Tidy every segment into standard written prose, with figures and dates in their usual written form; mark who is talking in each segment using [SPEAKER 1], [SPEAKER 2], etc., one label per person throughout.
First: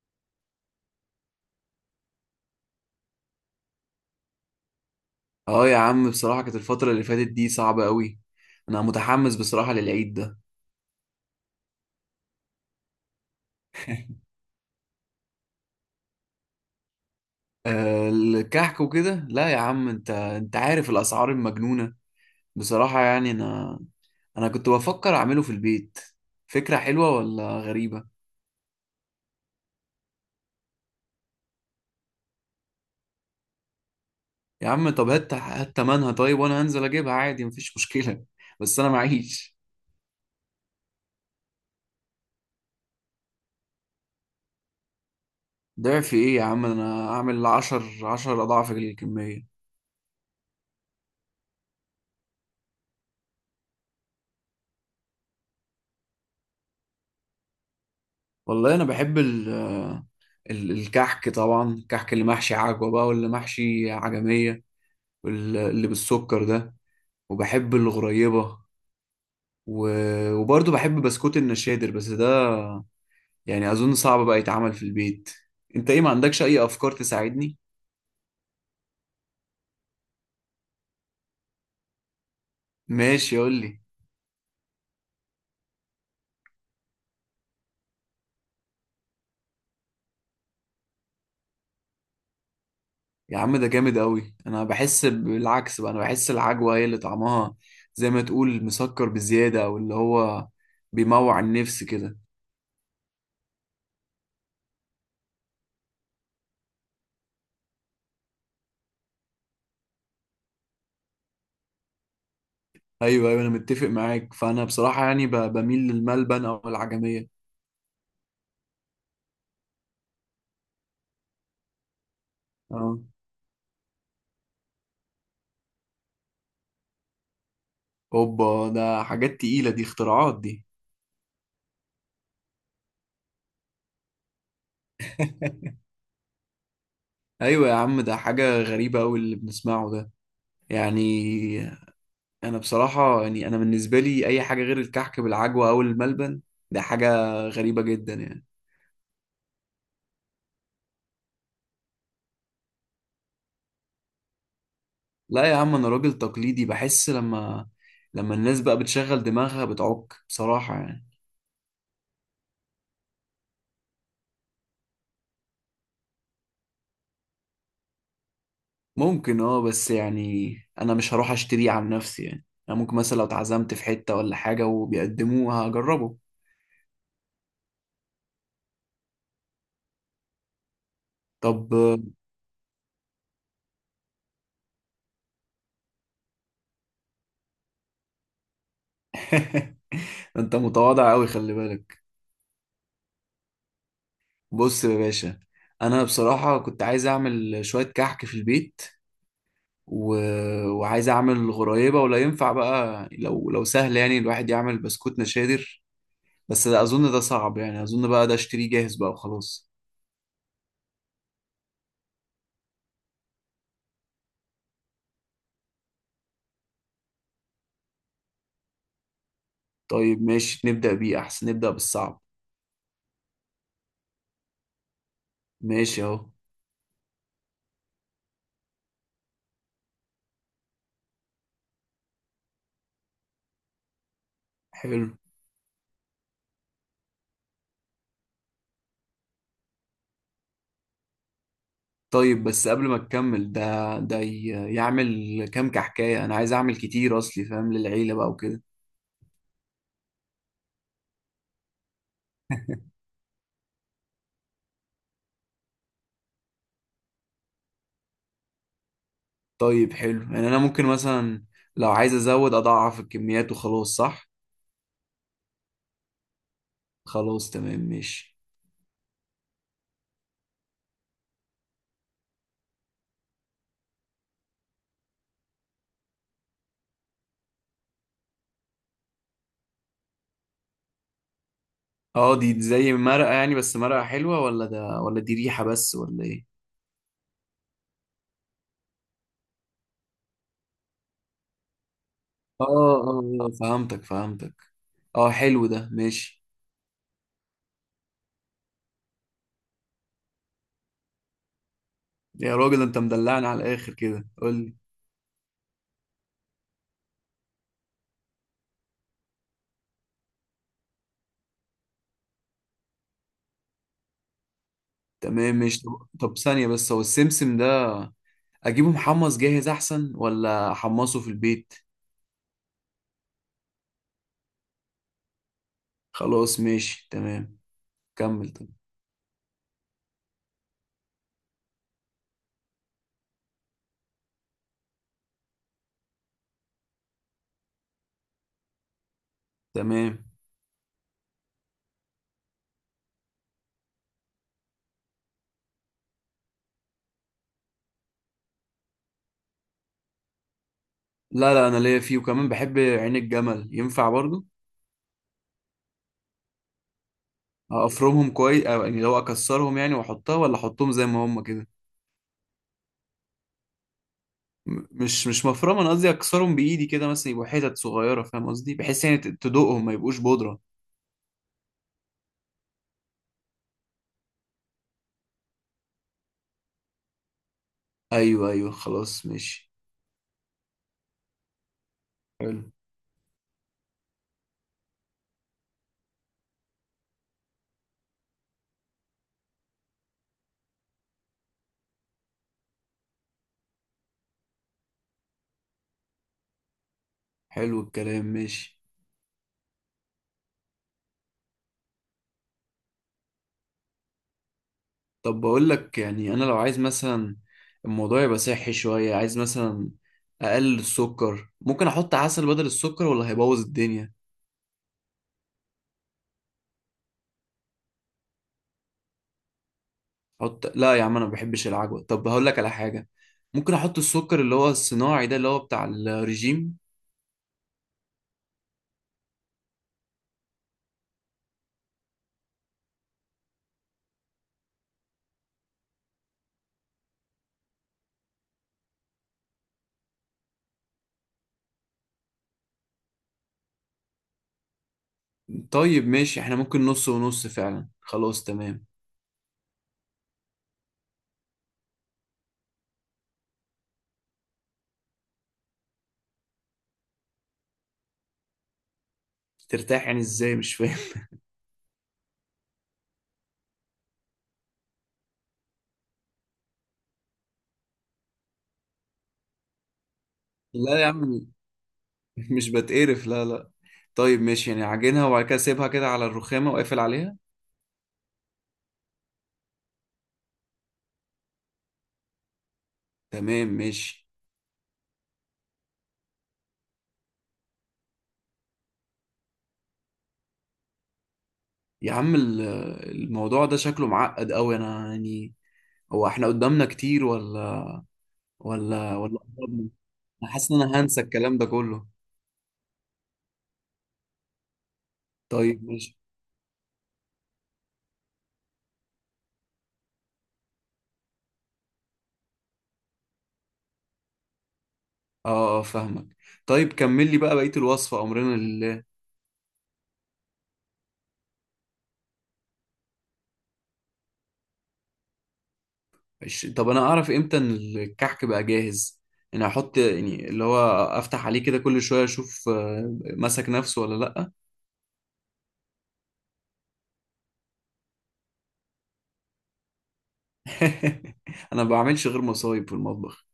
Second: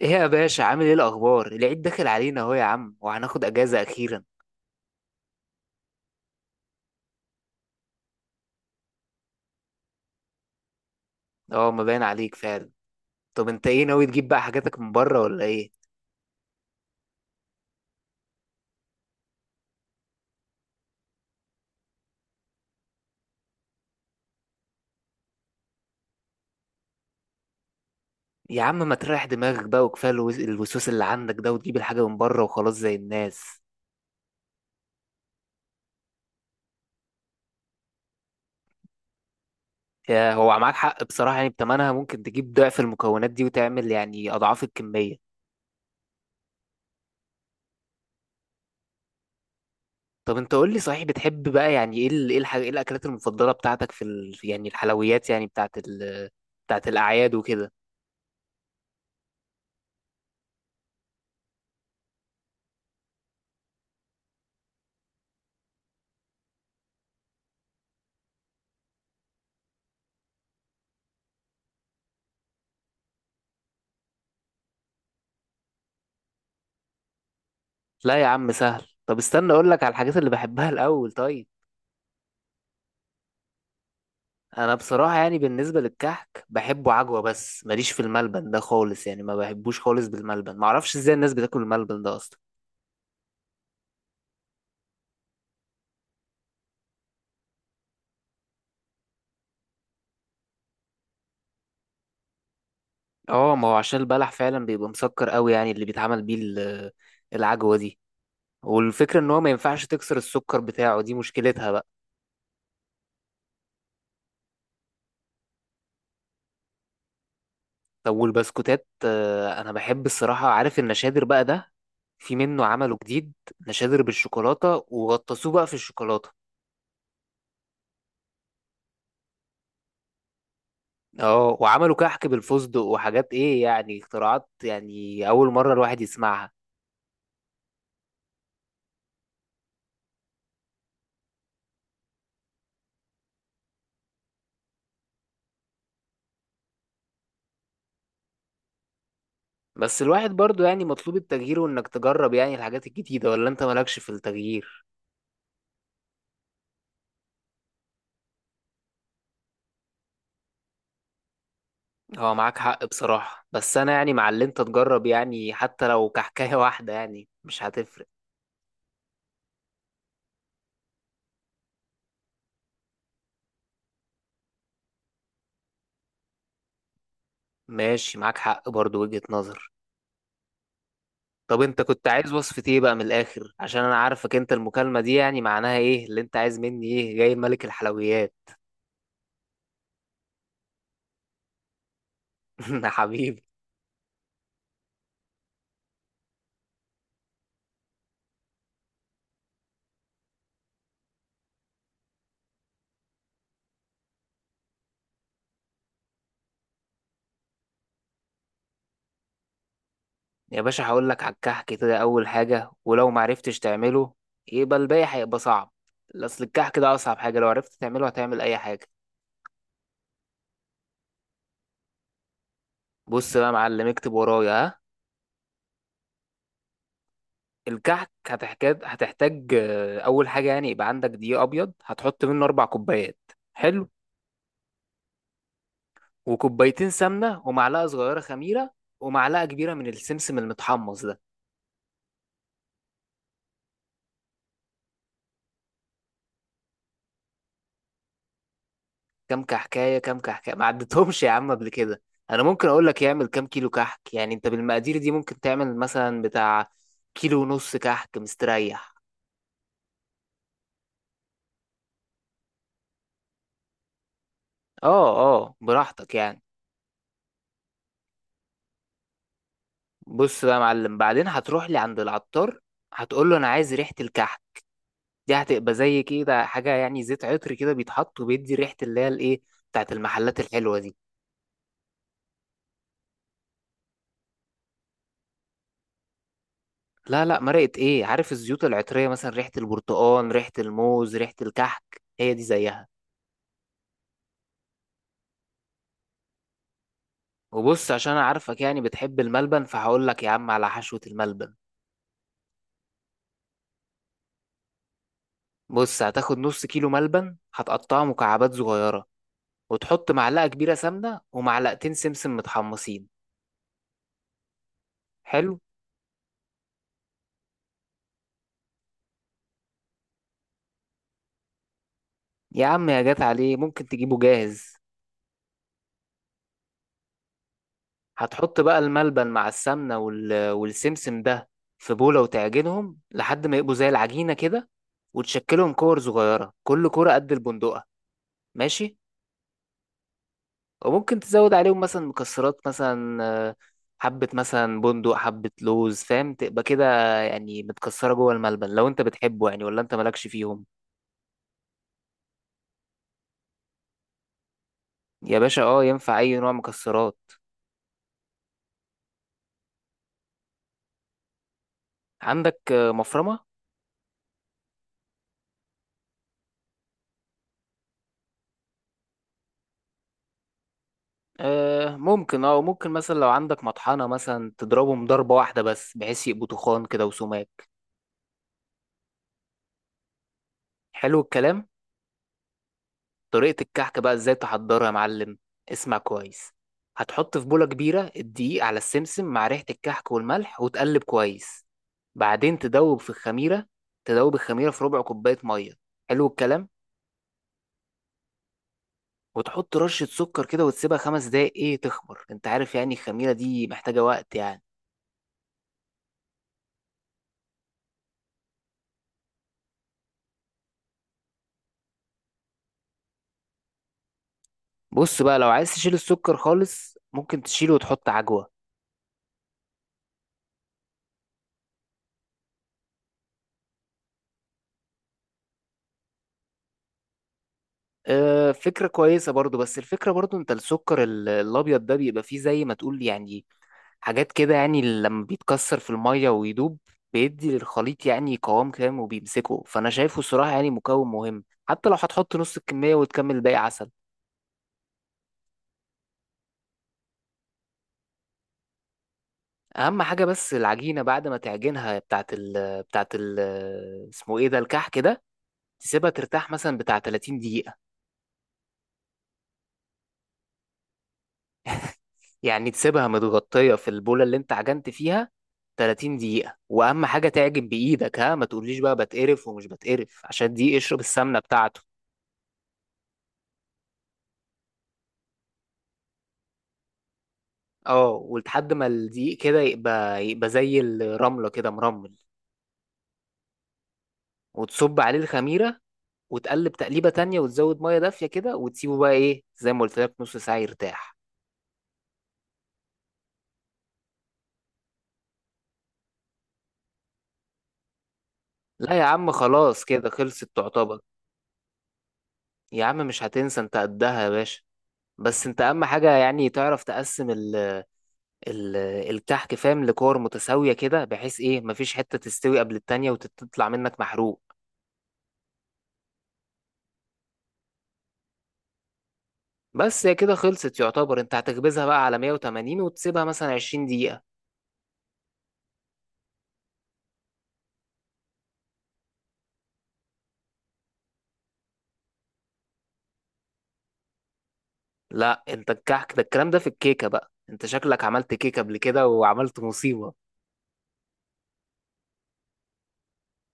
[SPEAKER 1] ايه يا باشا، عامل ايه؟ الاخبار؟ العيد داخل علينا اهو يا عم، وهناخد اجازه اخيرا.
[SPEAKER 2] اه، يا عم بصراحة كانت الفترة اللي فاتت دي صعبة قوي. انا متحمس بصراحة للعيد ده.
[SPEAKER 1] اه، ما باين عليك فعلا. طب انت ايه ناوي تجيب بقى حاجاتك من بره ولا ايه؟
[SPEAKER 2] الكحك وكده. لا يا عم، انت عارف الاسعار المجنونة. بصراحة يعني انا كنت بفكر اعمله في البيت. فكرة حلوة ولا غريبة؟
[SPEAKER 1] يا عم، ما تريح دماغك بقى، وكفايه الوسوس اللي عندك ده، وتجيب الحاجه من بره وخلاص زي الناس.
[SPEAKER 2] يا عم، طب هات هات تمنها طيب وانا هنزل اجيبها عادي، مفيش مشكلة. بس انا معيش.
[SPEAKER 1] يا هو معاك حق بصراحه، يعني بتمنها ممكن تجيب ضعف المكونات دي وتعمل يعني اضعاف الكميه.
[SPEAKER 2] ضعف ايه يا عم؟ انا اعمل عشر اضعاف الكمية.
[SPEAKER 1] طب انت قول لي، صحيح بتحب بقى يعني ايه ايه الحاجه، ايه الاكلات المفضله بتاعتك في يعني الحلويات، يعني بتاعت الاعياد وكده؟
[SPEAKER 2] والله انا بحب الكحك طبعا، الكحك اللي محشي عجوة بقى واللي محشي عجمية. واللي بالسكر ده. وبحب الغريبة. و... وبرضه بحب بسكوت النشادر، بس ده يعني أظن صعب بقى يتعمل في البيت. انت ايه؟ ما عندكش اي افكار تساعدني؟
[SPEAKER 1] لا يا عم، سهل. طب استنى اقول لك على الحاجات اللي بحبها الاول طيب.
[SPEAKER 2] ماشي، قول لي.
[SPEAKER 1] انا بصراحه يعني بالنسبه للكحك بحبه عجوه، بس ماليش في الملبن ده خالص، يعني ما بحبوش خالص بالملبن، ما اعرفش ازاي الناس بتاكل الملبن ده اصلا.
[SPEAKER 2] يا عم، ده جامد قوي، انا بحس بالعكس بقى، انا بحس العجوة هي اللي طعمها زي ما تقول مسكر بزيادة، او اللي هو بيموع النفس كده.
[SPEAKER 1] اه، ما هو عشان البلح فعلا بيبقى مسكر قوي، يعني اللي بيتعمل بيه العجوه دي. والفكره ان هو ما ينفعش تكسر السكر بتاعه، دي مشكلتها بقى.
[SPEAKER 2] ايوه، ايوه، انا متفق معاك، فانا بصراحة يعني بميل للملبن او العجمية.
[SPEAKER 1] طب والبسكوتات؟ انا بحب الصراحه، عارف النشادر بقى ده؟ في منه عمله
[SPEAKER 2] اه،
[SPEAKER 1] جديد، نشادر بالشوكولاته وغطسوه بقى في الشوكولاته.
[SPEAKER 2] اوبا، ده حاجات تقيلة دي، اختراعات دي.
[SPEAKER 1] اه، وعملوا كحك بالفستق وحاجات، ايه يعني اختراعات، يعني اول مرة الواحد يسمعها.
[SPEAKER 2] ايوه يا عم، ده حاجة غريبة أوي اللي بنسمعه ده يعني. انا بصراحة يعني، انا بالنسبة لي اي حاجة غير الكحك بالعجوة او الملبن ده حاجة غريبة جدا يعني.
[SPEAKER 1] بس الواحد برضو يعني مطلوب التغيير، وانك تجرب يعني الحاجات الجديدة. ولا انت مالكش في التغيير؟
[SPEAKER 2] لا يا عم، انا راجل تقليدي، بحس لما الناس بقى بتشغل دماغها بتعك بصراحة يعني.
[SPEAKER 1] هو معاك حق بصراحة، بس انا يعني مع اللي انت تجرب، يعني حتى لو كحكاية واحدة يعني مش هتفرق.
[SPEAKER 2] ممكن، اه، بس يعني انا مش هروح اشتريه عن نفسي يعني، انا ممكن مثلا لو اتعزمت في حتة ولا حاجة وبيقدموه هجربه.
[SPEAKER 1] ماشي، معاك حق برضو، وجهة نظر. طب
[SPEAKER 2] طب.
[SPEAKER 1] انت كنت عايز وصفة ايه بقى من الاخر؟ عشان انا عارفك انت، المكالمة دي يعني معناها ايه؟ اللي انت عايز مني ايه جاي ملك الحلويات؟
[SPEAKER 2] انت متواضع قوي، خلي بالك.
[SPEAKER 1] حبيبي.
[SPEAKER 2] بص يا باشا. انا بصراحة كنت عايز اعمل شوية كحك في البيت. و... وعايز اعمل غرايبة، ولا ينفع بقى لو سهل يعني الواحد يعمل بسكوت نشادر. بس ده اظن ده صعب يعني، اظن بقى ده اشتريه جاهز بقى وخلاص.
[SPEAKER 1] يا باشا، هقول لك على الكحك كده اول حاجه، ولو ما عرفتش تعمله يبقى الباقي هيبقى صعب. اصل الكحك ده اصعب حاجه، لو عرفت تعمله هتعمل اي حاجه.
[SPEAKER 2] طيب ماشي، نبدأ بيه، احسن نبدأ بالصعب.
[SPEAKER 1] بص بقى يا معلم، اكتب ورايا، ها.
[SPEAKER 2] ماشي اهو.
[SPEAKER 1] الكحك هتحتاج اول حاجه، يعني يبقى عندك دقيق ابيض هتحط منه 4 كوبايات. حلو.
[SPEAKER 2] حلو.
[SPEAKER 1] وكوبايتين سمنه، ومعلقه صغيره خميره، ومعلقه كبيره من السمسم المتحمص ده.
[SPEAKER 2] طيب بس قبل ما تكمل، ده يعمل كام كحكاية؟ انا عايز اعمل كتير اصلي فاهم للعيلة بقى وكده.
[SPEAKER 1] كام كحكايه؟ كام كحكايه ما عدتهمش يا عم قبل كده؟ انا ممكن اقول لك يعمل كام كيلو كحك. يعني انت بالمقادير دي ممكن تعمل مثلا بتاع كيلو ونص كحك مستريح.
[SPEAKER 2] طيب حلو يعني، انا ممكن مثلا لو عايز ازود اضعف الكميات وخلاص، صح؟
[SPEAKER 1] اه اه، براحتك يعني.
[SPEAKER 2] خلاص تمام ماشي.
[SPEAKER 1] بص بقى يا معلم، بعدين هتروح لي عند العطار، هتقول له انا عايز ريحه الكحك. دي هتبقى زي كده حاجه يعني زيت عطر كده بيتحط وبيدي ريحه، اللي هي الايه، بتاعت المحلات الحلوه دي.
[SPEAKER 2] اه، دي زي مرقة يعني؟ بس مرقة حلوة ولا ده، ولا دي ريحة بس ولا ايه؟
[SPEAKER 1] لا لا، مرقه ايه؟ عارف الزيوت العطريه، مثلا ريحه البرتقال، ريحه الموز، ريحه الكحك، هي دي
[SPEAKER 2] اه،
[SPEAKER 1] زيها.
[SPEAKER 2] اه، فهمتك فهمتك. اه، حلو ده، ماشي.
[SPEAKER 1] وبص، عشان انا عارفك يعني بتحب الملبن، فهقول لك يا عم على حشوة الملبن.
[SPEAKER 2] يا راجل، انت مدلعني على الاخر كده. قول لي.
[SPEAKER 1] بص، هتاخد نص كيلو ملبن، هتقطعه مكعبات صغيرة، وتحط معلقة كبيرة سمنة ومعلقتين سمسم متحمصين.
[SPEAKER 2] تمام
[SPEAKER 1] حلو.
[SPEAKER 2] ماشي. طب ثانية بس، هو السمسم ده اجيبه محمص جاهز احسن، ولا احمصه في البيت؟
[SPEAKER 1] يا عم، يا جات عليه، ممكن تجيبه جاهز.
[SPEAKER 2] خلاص ماشي تمام. كمل
[SPEAKER 1] هتحط
[SPEAKER 2] طب.
[SPEAKER 1] بقى الملبن مع السمنة والسمسم ده في بولة، وتعجنهم لحد ما يبقوا زي العجينة كده. وتشكلهم كور صغيرة، كل كورة قد البندقة. ماشي.
[SPEAKER 2] تمام.
[SPEAKER 1] وممكن تزود عليهم مثلا مكسرات، مثلا آه، حبة مثلا بندق، حبة لوز، فاهم تبقى كده، يعني متكسرة جوه الملبن، لو انت بتحبه يعني. ولا انت مالكش فيهم؟
[SPEAKER 2] لا، لا، انا ليا فيه، وكمان بحب عين الجمل، ينفع برضو؟
[SPEAKER 1] يا باشا، اه، ينفع اي نوع مكسرات.
[SPEAKER 2] افرمهم كويس، أو يعني لو اكسرهم يعني واحطها، ولا احطهم زي ما هم كده؟
[SPEAKER 1] عندك مفرمة؟
[SPEAKER 2] مش مفرمه، انا قصدي اكسرهم بايدي كده مثلا يبقوا حتت صغيره، فاهم قصدي؟ بحيث يعني تدوقهم، ما يبقوش بودره.
[SPEAKER 1] آه ممكن، وممكن مثلا لو عندك مطحنة، مثلا تضربهم ضربة واحدة بس بحيث يبقوا تخان كده وسماك.
[SPEAKER 2] ايوه، ايوه، خلاص ماشي.
[SPEAKER 1] حلو الكلام.
[SPEAKER 2] حلو.
[SPEAKER 1] طريقة الكحكة بقى ازاي تحضرها يا معلم؟ اسمع كويس. هتحط في بولة كبيرة الدقيق على السمسم مع ريحة الكحك والملح، وتقلب كويس. بعدين تدوب في الخميرة، تدوب الخميرة في ربع كوباية مية. حلو الكلام.
[SPEAKER 2] حلو الكلام، ماشي.
[SPEAKER 1] وتحط رشة سكر كده، وتسيبها 5 دقايق ايه تخمر، انت عارف يعني الخميرة دي محتاجة وقت يعني.
[SPEAKER 2] طب بقول لك يعني، انا لو عايز مثلا الموضوع يبقى صحي شويه، عايز مثلا اقلل السكر، ممكن احط عسل بدل السكر، ولا هيبوظ الدنيا؟
[SPEAKER 1] بص بقى، لو عايز تشيل السكر خالص، ممكن تشيله وتحط عجوة.
[SPEAKER 2] حط. لا يا عم، انا ما بحبش العجوه. طب هقول لك على حاجه، ممكن احط السكر اللي هو الصناعي ده، اللي هو بتاع الرجيم.
[SPEAKER 1] اه، فكرة كويسة برضو، بس الفكرة برضو انت السكر الابيض ده بيبقى فيه زي ما تقول يعني حاجات كده، يعني لما بيتكسر في المية ويدوب بيدي للخليط يعني قوام كام وبيمسكه، فأنا شايفه الصراحة يعني مكون مهم، حتى لو هتحط نص الكمية وتكمل باقي عسل.
[SPEAKER 2] طيب ماشي، احنا ممكن نص ونص فعلا، خلاص تمام.
[SPEAKER 1] أهم حاجة، بس العجينة بعد ما تعجنها بتاعت ال بتاعت ال اسمه ايه ده، الكحك كده، تسيبها ترتاح مثلا بتاع 30 دقيقة.
[SPEAKER 2] ترتاح يعني ازاي؟ مش فاهم.
[SPEAKER 1] يعني تسيبها متغطية في البولة اللي انت عجنت فيها 30 دقيقة. وأهم حاجة تعجن بإيدك، ها، ما تقوليش بقى بتقرف ومش بتقرف، عشان دي
[SPEAKER 2] لا
[SPEAKER 1] اشرب
[SPEAKER 2] يا
[SPEAKER 1] السمنة
[SPEAKER 2] عم،
[SPEAKER 1] بتاعته.
[SPEAKER 2] مش بتقرف، لا، لا. طيب ماشي يعني، عجنها وبعد كده سيبها كده على الرخامه وقافل عليها؟
[SPEAKER 1] اه، ولحد ما الدقيق كده يبقى زي الرملة كده مرمل،
[SPEAKER 2] تمام ماشي.
[SPEAKER 1] وتصب عليه الخميرة وتقلب تقليبة تانية، وتزود مية دافية كده، وتسيبه بقى ايه زي ما قلت لك نص ساعة يرتاح.
[SPEAKER 2] يا عم، الموضوع ده شكله معقد قوي، انا يعني هو احنا قدامنا كتير ولا
[SPEAKER 1] لا يا
[SPEAKER 2] ولا
[SPEAKER 1] عم،
[SPEAKER 2] ولا
[SPEAKER 1] خلاص
[SPEAKER 2] قربنا؟
[SPEAKER 1] كده خلصت
[SPEAKER 2] انا حاسس ان
[SPEAKER 1] تعتبر.
[SPEAKER 2] انا هنسى الكلام ده كله.
[SPEAKER 1] يا عم مش هتنسى، انت قدها يا باشا. بس انت
[SPEAKER 2] طيب
[SPEAKER 1] اهم حاجة
[SPEAKER 2] ماشي.
[SPEAKER 1] يعني تعرف تقسم ال ال الكحك فاهم لكور متساوية كده، بحيث ايه مفيش حتة تستوي قبل التانية وتطلع منك محروق.
[SPEAKER 2] اه، اه، فاهمك. طيب كمل لي بقى بقية الوصفة، أمرنا لله.
[SPEAKER 1] بس هي كده خلصت يعتبر، انت هتخبزها بقى على 180 وتسيبها مثلا 20 دقيقة.
[SPEAKER 2] طب أنا أعرف إمتى إن الكحك بقى جاهز؟ يعني أحط يعني اللي هو، أفتح عليه كده كل شوية أشوف، مسك نفسه ولا لأ؟
[SPEAKER 1] لا، انت الكحك ده الكلام ده في الكيكة بقى، انت شكلك عملت كيكة قبل كده وعملت مصيبة.
[SPEAKER 2] أنا ما بعملش غير مصايب في المطبخ.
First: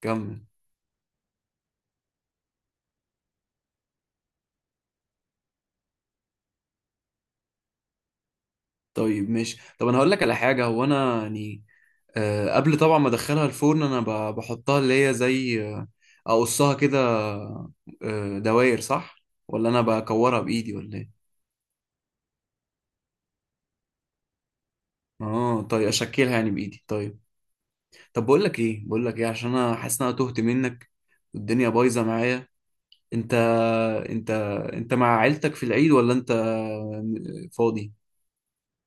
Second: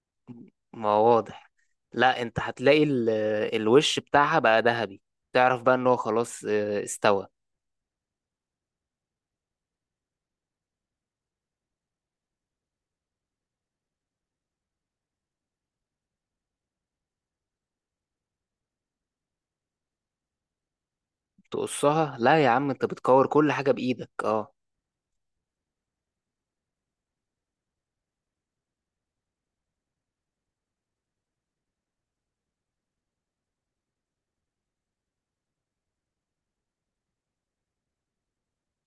[SPEAKER 2] كمل.
[SPEAKER 1] ما هو واضح. لا، انت هتلاقي الوش بتاعها بقى ذهبي، تعرف بقى ان هو خلاص استوى.
[SPEAKER 2] طيب ماشي. طب أنا هقول لك على حاجة، هو أنا يعني قبل طبعا ما أدخلها الفرن أنا بحطها اللي هي زي أقصها كده، دواير، صح؟ ولا أنا بكورها بإيدي ولا إيه؟
[SPEAKER 1] تقصها؟ لا يا عم، انت بتكور كل حاجة بايدك، اه.
[SPEAKER 2] اه طيب، أشكلها يعني بإيدي، طيب. طب بقول لك ايه عشان انا حاسس ان انا تهت منك، والدنيا بايظه معايا. انت انت انت مع عيلتك في العيد ولا انت فاضي؟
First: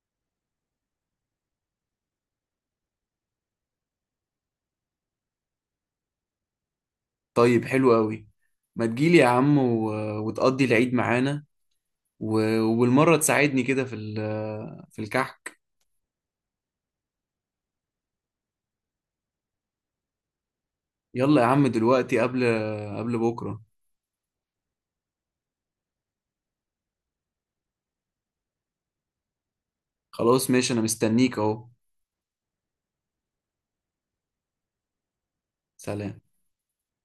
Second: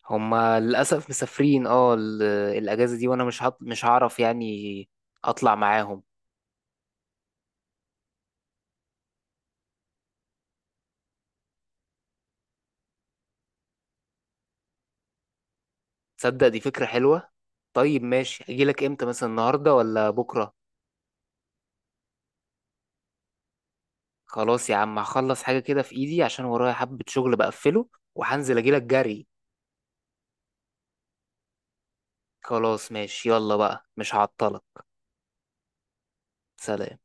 [SPEAKER 1] هما للأسف مسافرين، الأجازة دي، وانا مش هعرف يعني اطلع معاهم.
[SPEAKER 2] طيب حلو قوي. ما تجيلي يا عم وتقضي العيد معانا، وبالمره تساعدني كده في الكحك.
[SPEAKER 1] تصدق دي فكرة حلوة. طيب ماشي، اجيلك امتى مثلا، النهاردة ولا بكرة؟
[SPEAKER 2] يلا يا عم دلوقتي، قبل بكره.
[SPEAKER 1] خلاص يا عم، هخلص حاجة كده في ايدي عشان ورايا حبة شغل، بقفله وهنزل اجيلك جري.
[SPEAKER 2] خلاص ماشي، انا مستنيك اهو.
[SPEAKER 1] خلاص ماشي، يلا بقى مش هعطلك.
[SPEAKER 2] سلام.
[SPEAKER 1] سلام.